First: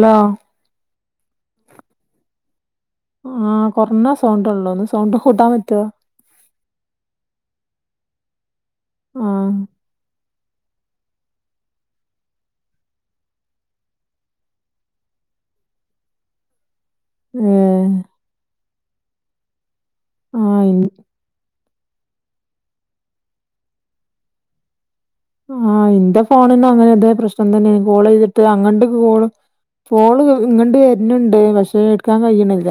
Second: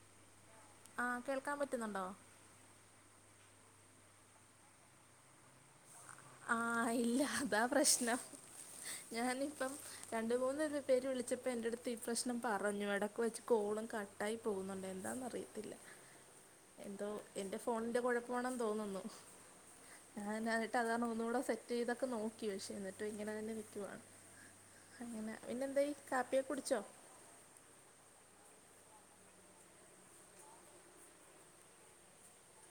Law ആഹ കേൾക്കാൻ പറ്റുന്നുണ്ടോ ആഹ് കൊറഞ്ഞ സൗണ്ട് ഉള്ളോ ഒന്ന് സൗണ്ട് കൂട്ടാൻ പറ്റുവോ ആഹ് ഇല്ല അതാ പ്രശ്നം ആ ഞാനിപ്പം രണ്ട് മൂന്ന് ഇത് പേര് വിളിച്ചപ്പോൾ എൻ്റെ അടുത്ത് ഈ പ്രശ്നം പറഞ്ഞു ഇടയ്ക്ക് വെച്ച് കോളും കട്ടായി പോകുന്നുണ്ട് എന്താണെന്ന് അറിയത്തില്ല ഏ എന്റെ ഫോണിന്റെ കുഴപ്പമാണെന്ന് തോന്നുന്നു ആ ഞൻ അത് ഇൻ- കാരണം ഒന്ന്കൂടെ സെ ഇതൊക്കെ നോക്കി പക്ഷെ എന്നിട്ടും ഇങ്ങനെ തന്നെ നിൽകുവാ ആഹ് എന്റെ കാപ്പിയൊക്കെ ഫോണന്ന് കുടിച്ചോ അങ്ങനെ ഇതേ പ്രശ്നം തന്നെ കോൾ ചെയ്തിട്ട് അങ്ങട്ട കോളും ഫോള് ഇങ്ങണ്ട് വര്രുന്ണ്ട് പക്ഷെ എടുക്കാൻ ക യ്യിണില്ല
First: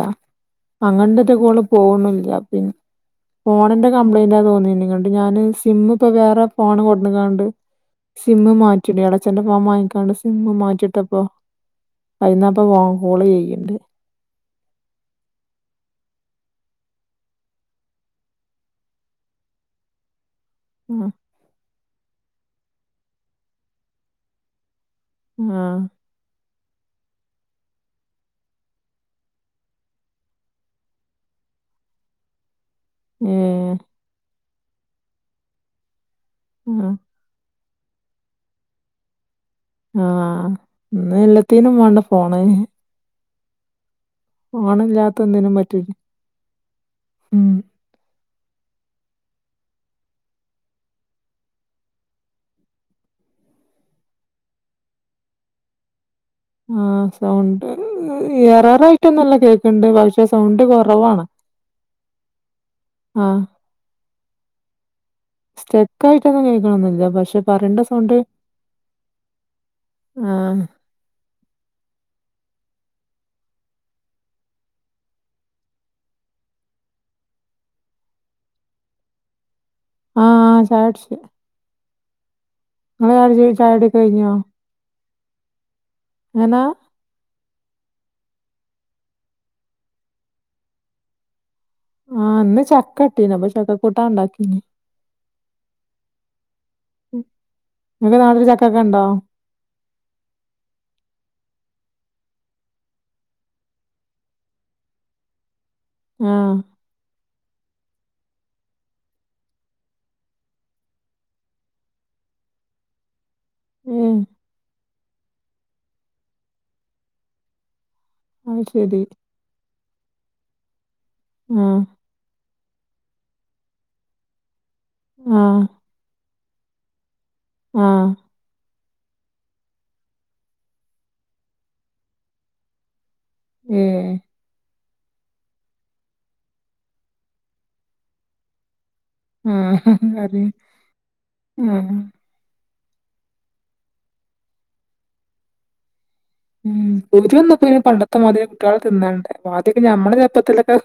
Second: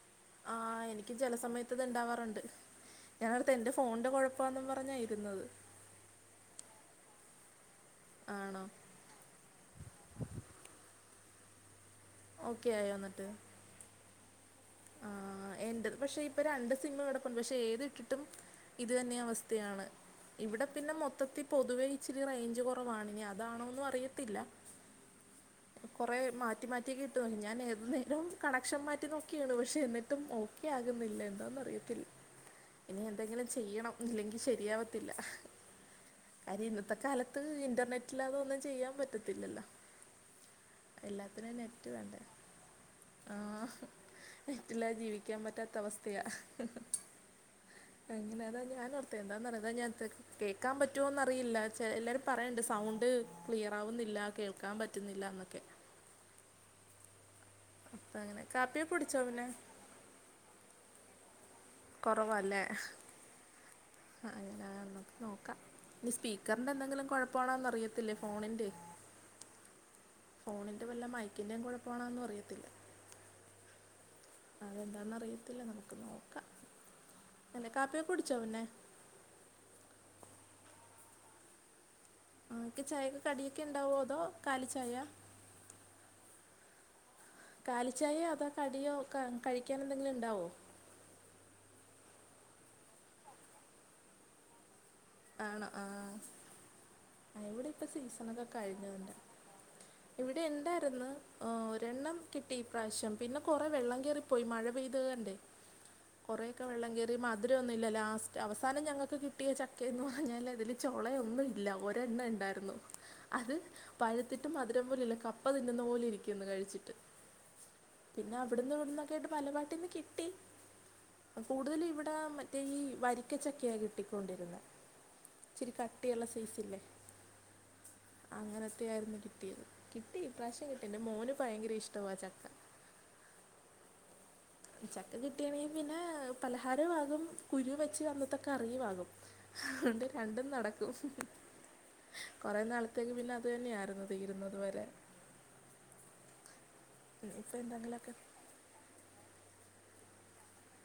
ആഹ് എനിക്ക് ചില പണ്ടറ്റെ കോള് സമയത്ത് ഇത് പോക്ണില്ല ഉണ്ടാവാറുണ്ട് പിന്നെ ഞാനോർത്ത് എൻ്റെ ഫോണിന്റെ ഫോണിൻ്റെ കംപ്ലയിന്റ കുഴപ്പമാന്നും തോന്നിണ്ട് പറഞ്ഞാ ങ്ങട്ട് ഞാന് ഇരുന്നത് സിം ഇപ്പോ വേറെ ഫോണ് കൊണ്ട് കാണ്ട് സിമ് ആണോ മാറ്റിട [unintelligible] അച്ഛന്റെ ഫോൺ വാങ്ങിക്കാണ്ട് സിമ്മ് മാറ്റിട്ടപ്പോ ഐന്നപ്പ ഓക്കെ ആയോ കോള് ചെയ്യ്ണ്ട് ആഹ് എന്റെത് പക്ഷെ ഇപ്പ രണ്ട് സിമ് കെടപ്പുണ്ട് പക്ഷെ ഏത് ഇട്ടിട്ടും ഇത് തന്നെ അവസ്ഥയാണ് ഇവിടെ പിന്നെ ആ മൊത്തത്തിൽ പൊതുവേ ഇച്ചിരി റേഞ്ച് കുറവവാണ് നി അതാണോന്നും അറിയത്തില്ല ആഹ് കുറെ മാറ്റി മാറ്റിയൊക്കെ ഇട്ടു ഞാൻ ഏതുന്നേരം കണക്ഷൻ മാറ്റി നോക്കി ക്കാണ് പക്ഷെ എന്നിട്ടും ഓക്കെ ആകുന്നില്ല എന്താന്ന് അറിയത്തില്ല ഇനി ഏ എന്തെങ്കിലും ചെയ്യണം ഇല്ലെങ്കിൽ ശരിയാവത്തില്ല കാര്യം ആ ഇന്നത്തെ കാലത്ത് ത് ഇന്റർനെറ്റിലാ തൊന്നും ചെയ്യാൻ പറ്റത്തില്ലല്ലോ ആഹ് ഇന്ന് എല്ലത്തിനും വാണ്ടെ ഫോണ് ആഹ് മറ്റില്ല ഫോണില്ലാത്ത ജീവിക്കാൻ ഒന്നിനും പറ്റാത്ത പറ്റൂല അവസ്ഥയാ ഉം എങ്ങനെയാ അതാ ഞാൻ ഓർത്തത് എന്താെന്ന പറിയതാ ഞൻ കേൾക്കാൻ പറ്റുവോ എന്നറിയില്ല ചെ എല്ലാരും പറയുന്നുണ്ട് സൗണ്ട് ക്ലിയർ ആവുന്നില്ല കേൾക്കാൻ പറ്റുന്നില്ല ന്നൊക്കെ ആഹ് സൗണ്ട് അപ്പം അങ്ങനെ കാപ്പിയൊക്കെ കുടിച്ചോ ഏററായിട്ടൊന്നല്ല പിന്നെ കേൾക്കണ്ട് പക്ഷെ സൗണ്ട് കൊറവാണ് കുറവല്ലേ ആഹ് അ ആഹ് [unintelligible] നോക്കാം സ്റ്റെക്ക് ഇനി ആയിട്ടൊന്നും കേൾക്കണൊന്നില്ല സ്പീക്കറിന്റെന്തെങ്കിലും പക്ഷെ കൊഴപ്പമാണോന്ന് പറയണ്ട സൗണ്ട് അറിയത്തില്ലേ ഫോണിന്റെ ആഹ വല്ല മൈക്കിന്റെയും കൂടെ പോണം ന്നും അറിയത്തില്ല എന്താന്നറിയത്തില്ല നമുക്ക് നോക്കാം കാപ്പി കൂട്ച്ചോ പിന്നെ ആഹ് ചായ്ച്ചു ൻക്ക് ചായൊക്ക് ചായ കടിയൊക്കെ ഉണ്ടാവോ ചായുടിയൊക്കെ അതോ കഴിഞ്ഞോ കാലി ചായ? എങ്ങനാ കാലിച്ചായോ അത കടിയോ കഴിക്കാന എന്തെങ്കിലും ഉണ്ടാവോ? ആഹ് ഇന്ന് ചക്ക കിട്ടീനി അപ്പ ചക്ക കൂട്ടാ ഇണ്ടാക്കിനി ആണോ ആഹ് അവിടെ ഇപ്പ ഇങ്ങക്ക് നാട്ടില് സീസണൊക്കെ ചക്കക്കെ ഇണ്ടോ കഴിഞ്ഞതിന്റെ ഇവിടെ ഇണ്ടായിരുന്നു ഒരെണ്ണം കിട്ടി ഇപ്രാവിശ്യം പിന്നെ കൊറേ വെള്ളം കേറിപ്പോയി മഴ പെയ്തോണ്ടേ ആഹ് കൊറെക്കെ വെള്ളം കയറി മധുരന്നുല്ല ലാസ്റ്റ് അവസാനം ഞങ്ങൾക്ക് കിട്ടിയ ചക് കെ ഞ്ഞാല് അതില് ചോളയൊന്നും ഇല്ല ഒരെണ്ണ ഇണ്ടായിരുന്നു ഇത് ഏഹ് പഴുത്തിട്ടും മധുരം പോലുല്ല കപ്പ തിന്നുന്ന പോലെ ഇരിക്കന്ന് കഴിച്ചിട്ട് പിന്നെ അത് അവിട്ന്ന് ശരി ഇവിട്ന്നൊക്കെ ആട്ട് പലപാട്ടിന്ന് കിട്ടി ആഹ് കൂടുതലും ഇവിടെ മറ്റേ ഈ വരിക്കച്ചക്കയ കിട്ടിക്കൊണ്ടിരുന്നത് ആഹ് ഇച്ചിരി കട്ടിയുള്ള സൈസ്ല്ലേ ആഹ് അങ്ങനത്തെയ ആയിരുന്നു കിട്ടിയത് കിട്ടി ഇ പ്രാവശ്യം കിട്ടി എന്റെ മോന് ഭയങ്കര ഇഷ്ട ആ ചക്ക ഏഹ് ചക്ക കിട്ടിയണെങ്കിൽ പിന്നെ പലഹാര ആകും കുരു വെച്ച് അന്നത്തെ കറിയും ആകും ആഹ് അതൊണ്ട് അറിയ രണ്ടും നടക്കും ആഹ് കുറേ നാളത്തേക്ക് പിന്നെ അതു തന്നെയായിരുന്നു തീരുന്നത് വരെ ഉം ഇനിയിപ്പോൾ കുരുവൊന്നിപ്പ ഇനി പണ്ടത്തെ എന്തെങ്കിലുമൊക്കെ മാതരി തിന്നാണ്ടെ ആദ്യെ ഞമ്മളെ ചെർപ്പത്തിലൊക്കെ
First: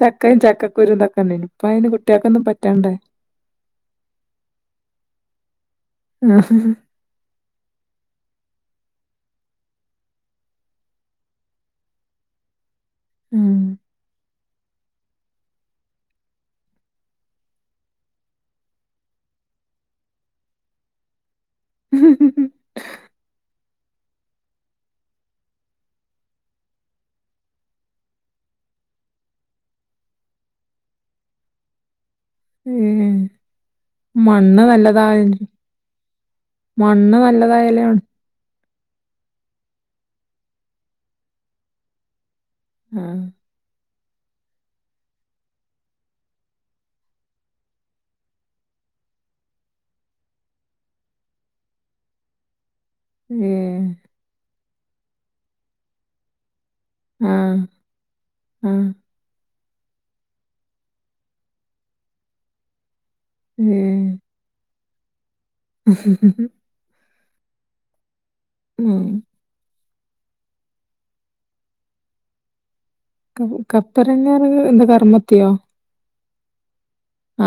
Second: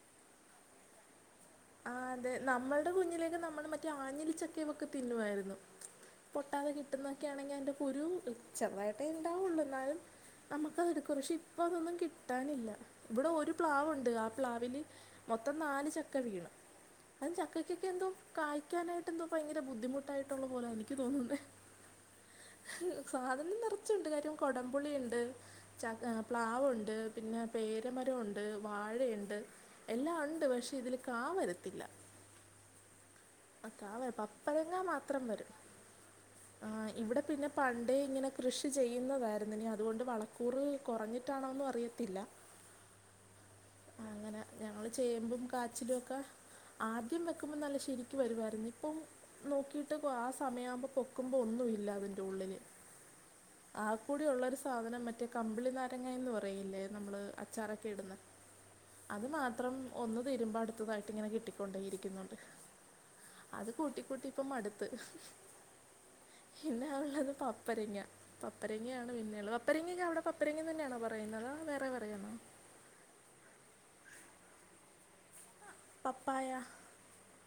ചക്കയും ചക്കക്കുരു തൊക്കെണ്ടയ്നി ആഹ് അതെ നമ്മള്ടെ കുഞ്ഞിലേക്കെ നമ്മൾ മറ്റേ ആഞ്ഞിലിച്ചക്കെവക്കെ തിന്നുവായിരുന്നു ആഹ് പിട്ടുന്നൊക്കൊണെങ്കിൽ അയ്ന്റെ കുരു ചെറുതായിട്ടേ ഉണ്ടാവുള്ളൂ എന്നാലും നമ്മുക്കത്ടുക്കും പക്ഷെ ഇപ്പൊ അതൊന്നും കിട്ടാനില്ല ഇവിടെ ഒരു ഉം പ്ലാവുണ്ട് ആ പ്ലാവിൽ മൊത്തം നാല് ചക്ക വീണ് അ ചക്കൊക്കെ എന്തോ കായ്ക്കാനായിട്ട് എന്തോ ഭയങ്കര ബുദ്ധിമുട്ടായിട്ടുള്ള പോലെ എനിക്ക് തോന്നുന്നേ സാധനം നിറച്ചുണ്ട് കാര്യം കൊടംപുളിണ്ട് ചക്ക പ്ലാവുണ്ട് പിന്നെ പേരമരംണ്ട് വാഴയുണ്ട് എല്ലാം ഉണ്ട് പക്ഷെ ഇതിൽ കാവരത്തില്ല മ്ഹ് അ പപ്പരങ്ങ മാത്രം വരും ആ മണ്ണ് ഇവിടെ പിന്നെ നല്ലതായാലേ പണ്ടെ ഉള്ളു. ഇങ്ങനെ കൃഷി ചെയ്യുന്നതായിരുന്നു ഇിനി അതുകൊണ്ട് വളക്കൂറ് കുറഞ്ഞിട്ടാണോന്നും അറിയത്തില്ല ആ അങ്ങനെ ഞങ്ങൾ ചേമ്പും കാച്ചിലും ഒക്കെ ആദ്യം വെക്കുമ്പോ നല്ല ശരിക്കും വരുവമായിരുന്നു ഇപ്പം നോക്കിയിട്ട് ആ സമയമാവുമ്പോ പൊക്കുമ്പോ ഒന്നുമ ഇല്ല അതിൻ്റെ ഉള്ളിൽ ഉം ആ കൂടി ഉള്ളൊ ഒരു സാധനം മറ്റേ കമ്പിളി നാരങ്ങ എന്ന് പറയില്ലേ നമ്മള് ആ അച്ചാറൊക്കെ ഇടുന്ന ആ അത് മാത്രം ഒന്ന് തിരുമ്പോ അടുത്തതായിട്ട് ഇങ്ങനെ കിട്ടിക്കൊണ്ടേയിരിക്കുന്നുണ്ട്. ഏ അത് കൂട്ടി കൂട്ടി ഇപ്പൊ മടുത്ത് മ്ഹ്ഹാ പിന്നെയ ഉള്ളത് പപ്പരങ്ങ ഉം പപ്പരങ്ങയാണ് പിന്നെയുള്ളത് പപ്പരങ്ങൊക്കെ അവിടെ പപ്പരങ്ങി തന്നാണോ പറയുന്നത് വേറെ പറയാമോ ക കപ്പരങ്ങറീ എന്താ കർമ്മത്തിയോ പപ്പായ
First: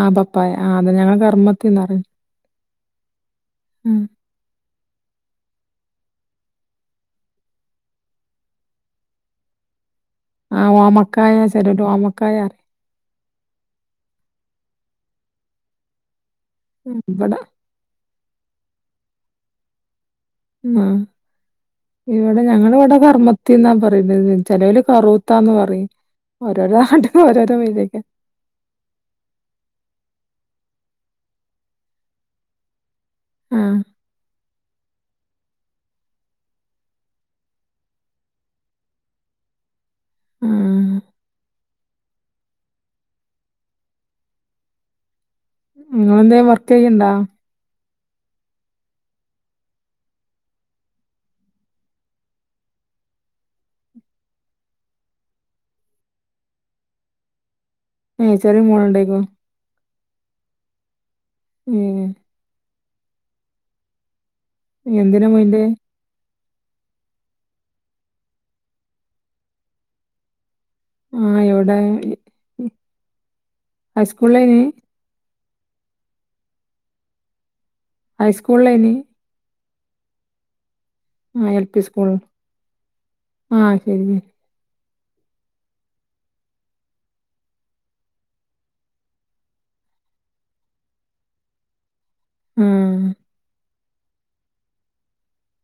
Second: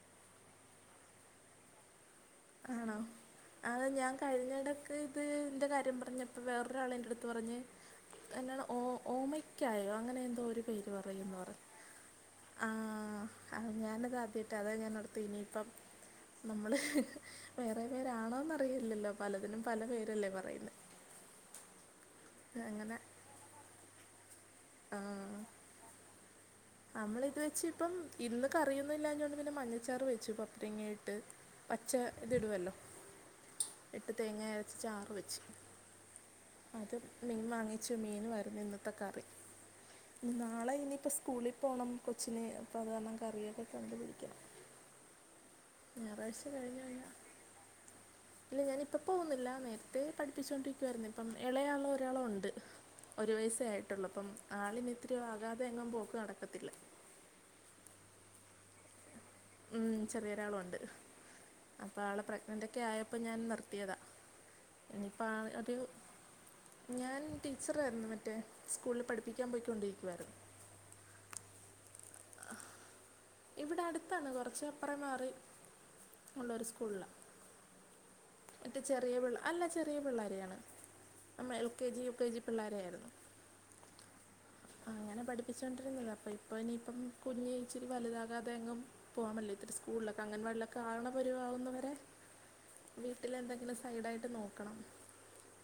ആ പപ്പായ ആ അതെ ഞങ്ങള് കർമ്മത്തിന്ന പറയ ആണോ അത ഞാൻ കഴിഞ്ഞടൊക്കെ ഇതിൻ്റെ കാര്യം പറഞ്ഞപ്പോ വേറൊരാളെ എൻ്റെ അടുത്ത് പറഞ്ഞ് എന്താണ് ഓ ഓമയ്ക്കായോ അങ്ങനെ എ ആഹ് ഓമക്കായ ചെരിട് ഓമക്കായാ ആ ഞാനത് ആദ്യമായിട്ട് അത ഞാൻ എടുത്ത് ഇനിയിപ്പം നമ്മൾ പറയും ഇവിടെ വേറെ പേരാണോന്ന് അറിയില്ലല്ലോ പലതിനും പല പേരല്ലേ പറ ആ ഇവിടെ ഞങ്ങള ഇവിടെ അങ്ങനെ കർമ്മത്തി എന്നാ പറയുന്നത് ചിലർ കറു ആ ത്താന്ന് പറയും ഓരോരോണ്ടും നമ്മളിത് ഓരോരോ വെച്ച് ഇപ്പം മീയിലേക്ക ഇന്ന് കറിയന്നും ഇില്ലാതുകൊണ്ട് പിന്നെ മഞ്ഞച്ചാറ് വെച്ചു പപ്പയ ഇങ്ങയിട്ട് പച്ച ഇതിടുവല്ലോ ആഹ് എട്ട് തേങ്ങ അരച്ച ചാറ് വെച്ചു അത് മീന് വാങ്ങിച്ചു മീനുമായിരുന്നു ഇന്നത്തെ കറി നാളെ ആഹ് ഇനിയിപ്പോ സ്കൂളിൽ പോകണം കൊച്ചിനെ അപ്പ അത് കാരണം കറിയൊക്കെ കണ്ടുപടിക്കണം ഉം ങ്ങളെന്തേം കഴിഞ്ഞ് വർക്കെയ്യ്ണ്ടാ കഴിഞ്ഞാൽ ഇല്ല ഞാനിപ്പ പോവുന്നില്ല നേര്ത്തെ പഠിപ്പിച്ചാേണ്ടിരിക്കുവായ്ര്ന്ന് ഇപ്പം എളേയാളാെരാളാെണ്ട് ഒരു വയസ്സേ ആയിട്ടുള്ളൂ പ്പം ആളിനിത്തിരി ആകാതെ എങ്ങും പോക്ക് നടക്കത്തില്ല ഏച്ചറി മോളുണ്ടേക്കോ ഉം ചെറിയൊരാളുണ്ട് അപ്പൊ ഏഹ് ആളെ പ്രഗ്നന്റ് ഒക്ക ഒക്കെ ആയപ്പോ ഞാൻ നിർത്തിയതാ ഇനിപ്പോ എന്തിനാ അ പോയിന്റെ? അത് ഞാൻ ടീച്ചറായിരുന്നു മറ്റേ സ്കൂളിൽ പഠിപ്പിക്കാൻ പോയിക്കൊണ്ടിരിക്കായിരുന്നു ആഹാ എവിടെ ഇവിടെ അടുത്താണ് ഹൈസ്കൂളിലേനി? കുറച്ച് അപ്പറ മാറി ഉള്ളൊരു സ്കൂളിലാ മറ്റേ ഹൈസ്കൂളിലേനി? ചെറിയ പിള്ള അല്ല ചെറിയ പിള്ളേരെയാണ് ആഹ് അമ്മ L P K G U സ്കൂളിൽ. കെ ജി പിള്ളോരായിരുന്നു ആഹ് ശരി ശരി. അങ്ങനെ പഠിപ്പിച്ചോണ്ടിരുന്നതാ അപ്പൊ ഇപ്പ ഇനിയിപ്പം കുഞ്ഞ് ഇച്ചിരിവല്താ അല്ലാതെങ്ങും പോവാമല്ലെ ഇത്തിരി സ്കൂൾലൊക്കെ അംഗൻവാടിലൊക്കെ ആവണ പരുവാകുന്നവരെ ആഹ് വീട്ടിലെന്തെങ്കിലും സൈഡായിട്ട് നോക്കണം.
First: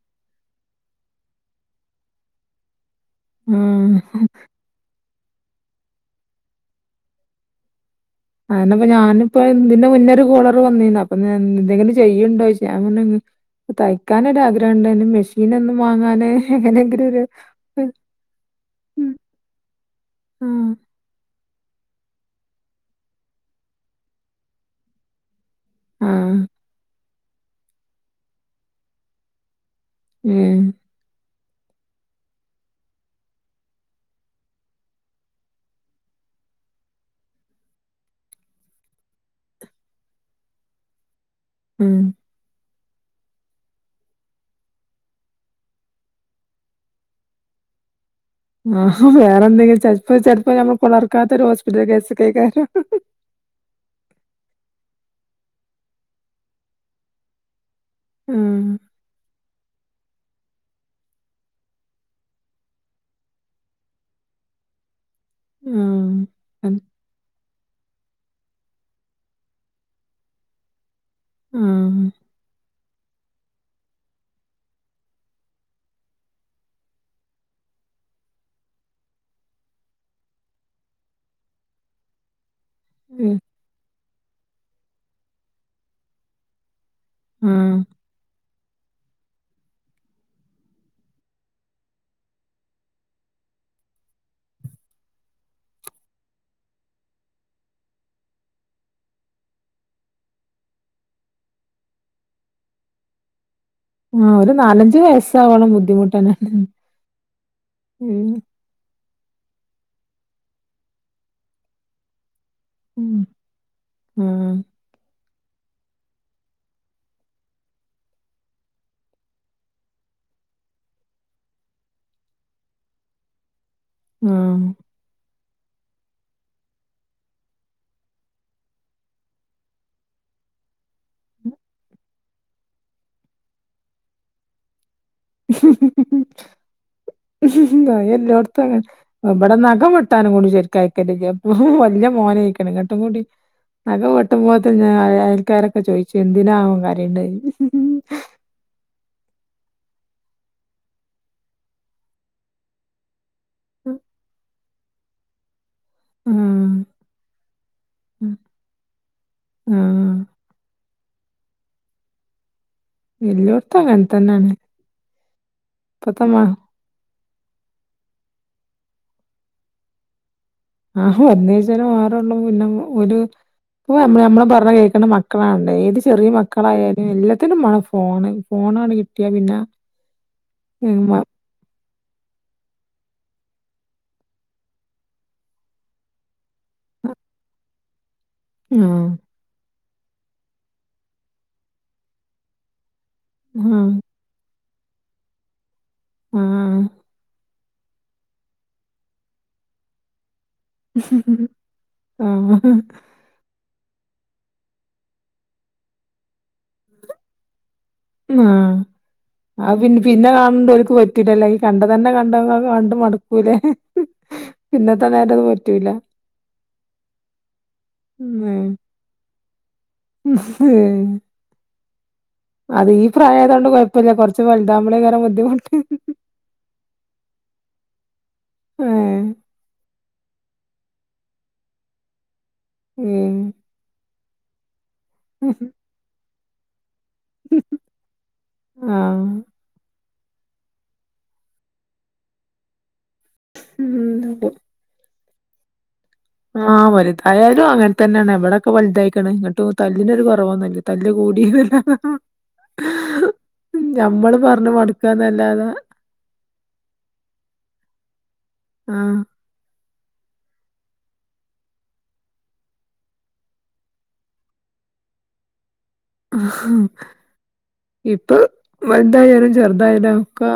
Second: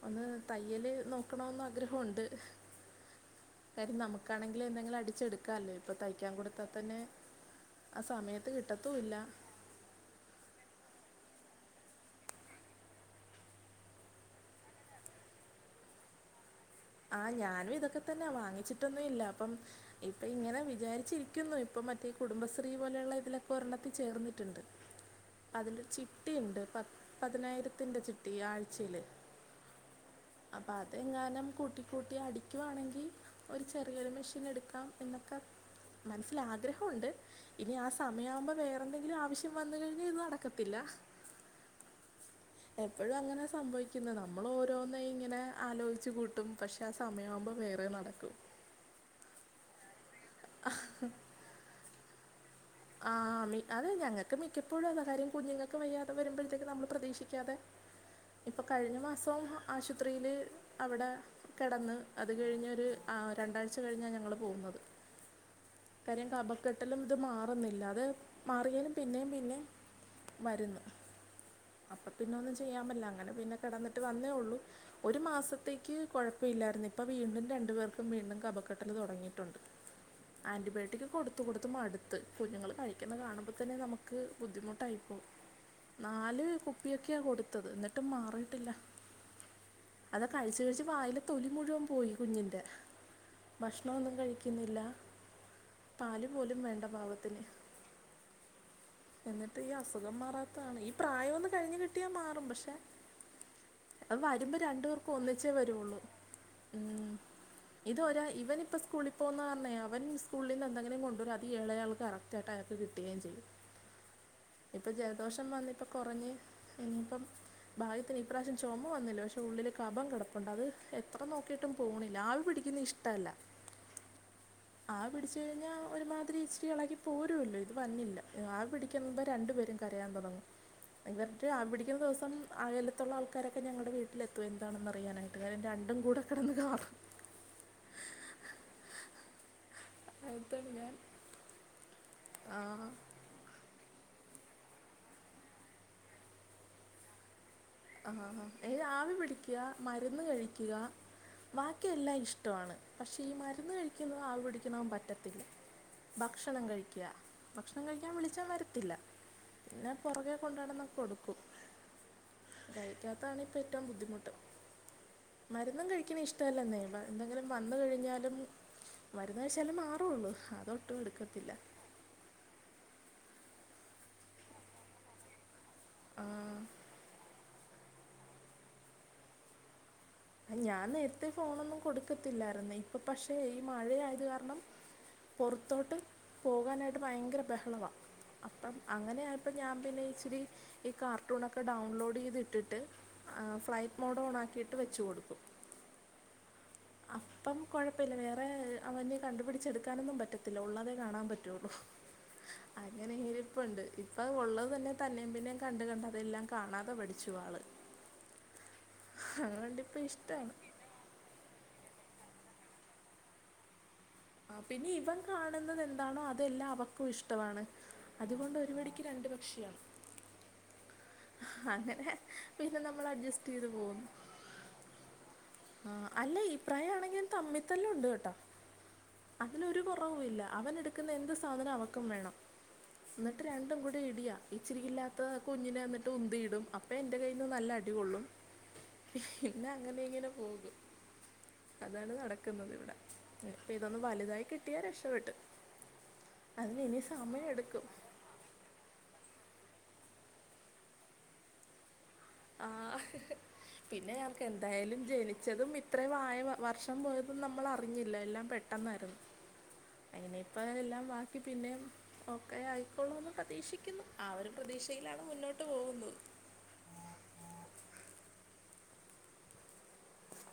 ഒന്ന് തയ്യല് നോക്കണോന്ന് ആഗ്രഹൊണ്ട്. ആഹ് കാര്യം നമുക്കാണെങ്കിലും എന്തെങ്കിലും അടിച്ചെട്ക്കാല്ലോ ഇപ്പൊ തയ്ക്കാൻ കൊടുത്താ തന്നെ ആ സമയ അ എന്നെപ്പ ഞാനുപ്പത് ഇതിന്റെ മുന്നൊരു കോളർ വന്നീന്ന് അപ്പൊ ഞാൻ എന്തെങ്കിലും ചെയ്യുണ്ടോയ്ച്ച് ഞാ പർഞ് ഒന്ന് തയ്ക്കാനൊരു ആഗ്രഹണ്ടേനി മിഷീനൊന്നും വാങ്ങാതെ എങ്ങനെ ആഹ് ഞാനും ഇതൊക്കെ തന്നാ വാങ്ങിച്ചിട്ടൊന്നൂല്ല. അപ്പം ഇപ്പൊ ഇങ്ങനെ ആഹ് വിചാരിച്ചിരി ക്കുന്നു ഇപ്പൊ മറ്റേ കുടുംബശ്രീ പോലെയ്ള്ള ഇതിലൊക്കെ ഒരെണ്ണത്തി ചേർന്നിട്ട്ണ്ട് അതിൻ്റെ ആഹ് ചിട്ടിയുണ്ട്. പ പതിനായിരത്തിന്റെ ചിട്ടി. ആഴ്ചയില് അപ്പ ഉം അതെങ്ങാനും കൂട്ടിക്കൂട്ടി അടിക്കുവാണെങ്കി ഒരു ചെറിയൊരു മെഷീനെടുക്കാം എന്നൊക്കെ മൻസ്സ്ലാഗ്രഹ ഉണ്ട് ഇനി ആ സമയാവുമ്പ വേറെന്തെങ്കിലും ആവശ്യം വന്ന്കഴിഞ്ഞ ഇത് നടക്കത്തില്ല ഉം എപ്പഴും അങ്ങനെ സംഭവിക്കുന്നെ. നമ്മൾ ഓരോന്ന് ഇങ്ങനെ ആലോയിച്ചുകൂ ട്ടും പക്ഷെ ആ സമയാവുമ്പ വേറെനടക്കും ആഹാ വേറെന്തെങ്കിലും ചെൽപ്പ ചെൽപ്പ നമ്മ പുളർക്കാത്തൊരു ഹോസ്പിറ്റൽ കേസ് കൈകാര്യം ആഹ് മി അത് ഞങ്ങക്ക് മിക്കപ്പോഴും അതാകാര്യം. കുഞ്ഞുങ്ങക്ക് വയ്യാതെ വരുമ്പഴത്തേക്ക് നമ്മൾ പ്രതീക്ഷിക്കാതെ ഇപ്പൊ ആഹ് കഴിഞ്ഞമാസം ആശൂത്രീല് അവിടെ കെടന്ന് അത് കഴിഞ്ഞൊരു ആ രണ്ടാഴ്ച കഴിഞ്ഞാ ഞങ്ങള് പോവുന്നത് ആഹ് കാര്യം അൻ കബക്കെട്ടലും ഇത് മാ റുന്നില്ല അത് മാറിയാലും പിന്നേം പിന്നേം വര്ന്ന് അപ്പാെ ആഹ് പിന്നെ ഒന്നും ചെയ്യാൻ പറ്റില്ല അങ്ങെനെ പിന്നെ കെടെന്നിട്ട് വന്നേ ഒള്ളൂ ഒരു മാസത്തേക്ക് കൊഴപ്പഇല്ലായിരുന്നു. ഇപ്പ വീണ്ടും രണ്ട്പേർക്കും വീണ്ടും കഫക്കെട്ടല് തുടങ്ങിയിട്ടുണ്ട്. ആന്റിബയോട്ടിക്ക് കൊടുത്ത് കൊടുത്ത് മട്ത്ത് കുഞ്ഞുങ്ങള് കഴിക്കുന്ന കാണുമ്പതന്നെ നമുക്ക് ബുദ്ധിമുട്ടായിപ്പോവും. നാല് കു പ്പിയൊക്കെയ ഉം കൊടുത്തത്. ആഹ് ന്നട്ടും മാറീട്ടില്ല. അതാ കഴിച്ച് കഴിച്ച് വായിലെ തൊലി മുഴുവം പോയി കുഞ്ഞിന്റെ ഭശ്ണാെന്നും കഴിക്ക്ന്നില്ല പാല് പോലും വേണ്ട പാവ [unintelligible] എന്നിട്ട് ഈ അസുഖം മാറാത്തതാണ്. ഈ പ്രായോന്ന് കഴിഞ്ഞ് കിട്ടിയാമാറും പക്ഷെ അത് ആഹ് ഒരു വരുമ്പ നാലഞ്ച് രണ്ടുപേർക്കും വയസ്സാവോളം ഒന്നിച്ചേവരുവൊള്ളൂ. ബുദ്ധിമുട്ടന്നെ ഉം. ഇത് ഒരാ ഉം ഇവനിപ്പ സ്കൂളിപോവുന്നകാരണേ അവൻ സ്കൂളിന്ന് എന്തെങ്കിലും കൊണ്ടൊരും അത് എളയാൾക്ക് അറ ചേട്ടായപ്പം ഉം കിട്ട്കേം ചെയ്യും ആഹ് ഇപ്പം ജൽദോഷം വന്നിപ്പം കൊറഞ്ഞ് ഇഞ്ഞിപ്പം ഭാഗ്യത്തിന് ഇപ്രാശ്യം ചൊമവന്നില്ല. പക്ഷെ ഉള്ളില് കഫം കിടപ്പുണ്ട്. അത് എത്ര നോക്കീട്ടും പോണില്ല. ആവിപിടിക്കുന്ന ഇഷ് ഷ്‌ടല്ല. ആഹ് ആവി പിടിച്ചുകഴിഞ്ഞ ഒരുമാതിരി ഇച്ചിരി എളകി പോരൂല്ല ഇത് വന്നില്ല. ആവി പിടിക്ക്മ്പ രണ്ടുപേരും കരയാൻതുടങ്ങും. ഇവർടെ ആവി പിടിക്കുന്ന ദിവസം അയലത്തുള്ള ആൾക്കാരൊക്കെ ഞങ്ങളുടെ വീട്ടിലെത്തും എന്താണെന്ന് അറിയാന അന്നേരം രണ്ടുകൂടെ കെടന്ന് കാട്ട് അഹ് എല്ലോട്ത്തും അങ്ങെൻ അത് ഇബടെ നഖം വെട്ടാനുംകൂടി അതാണ് ഞാൻ ശെര്ക്കയ്ക്കലില്ലപ്പം വല്യെ ആ മോനെയിക്ക്ണ് ഇങ്ങട്ടുംകൂടി നഖംവെട്ടുമ്പോത്തിനു ഞാൻ അയൽക്കാരൊക്കെ ചോയിച്ചു എന്തിനാ അവൻ കരയുന്നേന്ന് ആഹാ ഹാ ഇവന് ആവി പിടിക്ക മരുന്ന് കഴിക്കുക ബാക്കിയെല്ലാം ഇഷ്ടവാണ്. പക്ഷേ ഈ മരുന്ന് കഴിക്കുന്നതും ആവിപിടിക്ക്ണതും പറ്റത്തില്ല ഭക്ഷണം ആഹ് കഴിക്കുക ഭക്ഷണം കഴിക്കാൻ വിളിച്ചാൽ വരത്തില്ല പിന്നെ ആഹ് പുറകെ കൊണ്ട് നടന്നോകെ കൊടുക്കും കഴിക്കാത്താണ് ഇപ്പ എല്ലോട്ത്തും ഏറ്റവും അങ്ങനെ ബുദ്ധിമുട്ട് തന്നെയാണ് മരുന്നും കഴിക്കണ ഇപ്പത്തെ മ ഇഷ്ടമല്ലന്നെ എന്തെങ്കിലും വന്ന് കഴിഞ്ഞാലും മരുന്ന് കഴിച്ചാൽ മാറുവോള്ള് അതൊ ആഹ് മറന്നുകഴിച്ചല്ലേ മാറുവോളളു പിന്നെ ഒരു ഓ നമ്മള് പറഞ്ഞ കേൾകണ മക്കളാണ് ഏത് ആ, ചെറിയ മക്കളായാലും എല്ലാത്തിനും മ്മാണംഫോണ് ഫോണണ് കിട്ടിയ പിന്നെ ഞാൻ ആഹ് നേരത്തെ ഫോണൊന്നും കൊടുക്കത്തില്ലായിരുന്നു ഇപ്പൊ പക്ഷേ ഈ മഴയത് കാരണം പൊറത്തോട്ട് പോകാനായിട്ട് ഭയങ്കര ബഹള വാ അപ്പം അങ്ങനെ ആയപ്പോൾ ഞാൻ പിന്നെ ഇച്ചിരി ഈ കാർട്ടൂനൊക്കെ ഡൗൺലോഡ് ചെയ്ത് ഇട്ടിട്ട് ആഹ് ഫ്ലൈറ്റ് മോഡ് ഓൺ ആക്കിയിട്ട് വെച്ച കൊടുക്കും ആഹ് അഹ് ഇപ്പം കുഴപ്പമില്ല വേറെ അവനെ കണ്ടുപിടിച്ചെടുക്കാനൊന്നും പറ്റില്ല ഒള്ളതെ കാണാൻ പറ്റുള്ളു അങ്ങനെങ്ക ഇപ്പുണ്ട് ഇപ്പ ഉള്ളത് തന്നെ തന്നെയും പിന്നെയും കണ്ട് കണ്ട് എല്ലാം കാണാതെ പഠിച്ചു ആള് ആഹ് ആത് അതുകൊണ്ട് പിന്നെ ഇപ്പം പിന്നെ ഇഷ്ടമാണ് കാണ ഒലക് പറ്റുല്ലാലോ ഈ കണ്ട തന്നെ കണ്ട് കണ്ട് മടക്കൂലേ ആഹ് പിന്നെ ഇവൻ കാണുന്നത് എന്താണോ അതെല്ലാം അവക്കും ഇഷ്ടമാണ് ഉം. അത്കൊണ്ട് ഒരു വടിക്ക് രണ്ടു പക്ഷിയാ [inaudible] അങ്ങനെ പിന്നെ അത് ഈ നമ്മൾ അഡ്ജസ്റ്റ് ഈത് പ്രായായതോണ്ട് പോകും കൊഴപ്പല്ല കൊറച്ച് വലുതാവുമ്പളേക്കാരം ബുദ്ധിമുട്ട് ആ അല്ല ഇപ്രയാണങ്കി തമ്മിതല്ല് ഉണ്ട് കേട്ടോ [unintelligible] അതിനൊരു കുറവില്ല അവൻ എടുക്കുന്ന എന്ത് സാധനം അവക്കും വേണം ഉം എന്നിട്ട് രണ്ടും കൂടി ഇടിയാ ഇച്ചിരി ഇല്ലാത്ത കുഞ്ഞിനെ വന്നിട്ട് ഉന്തിയിടും അപ്പഴേ എന്റെ കയ്ന്ന് നല്ല അടി കൊള്ളും ആഹ് പിന്നെ അങ്ങനെ ഇങ്ങനെ പോകും അതാണ് നടക്കുന്നുന്നത് ഇവിടെ ഇപ്പ ഇതൊന്ന് വലുതായി കിട്ടിയാ രക്ഷപെട്ട് ആഹ് വലുതായാലും അങ്ങനെ തന്നെണ് ഇപടെ വല്തായ്ക്ക്ണ് ഇങ്ങിട്ടും തല്ലിനൊരു കൊറവൊന്നുല്ല തല്ല് കൂടി നല്ലാതെ ആഹ് പിന്നെ ആയാൾക്ക് പറഞ്ഞ് എന്തയാലും മടുക്കാന്നല്ലാതെ ജനിച്ചതും ഇത്രയും വായ വർഷം പോയതും നമ്മൾ അറിഞ്ഞില്ല എല്ലാം പെ പെട്ടന്ന്ആർന്നു ആഹ് അങ്ങനെ ഇപ്പ എല്ലാം ബാക്കി പിന്നെ ഒക്കെ ആയിക്കോള്ളൂന്ന് പ്രതീക്ഷിക്കുന്നു ആ ഒരു പ്രതീക്ഷയിലാണ് മുന്നോട്ട് പോകുന്നത് അഹാ ഇപ്പൊ വല്തായാലും ചെറുതായാലും ഒക്ക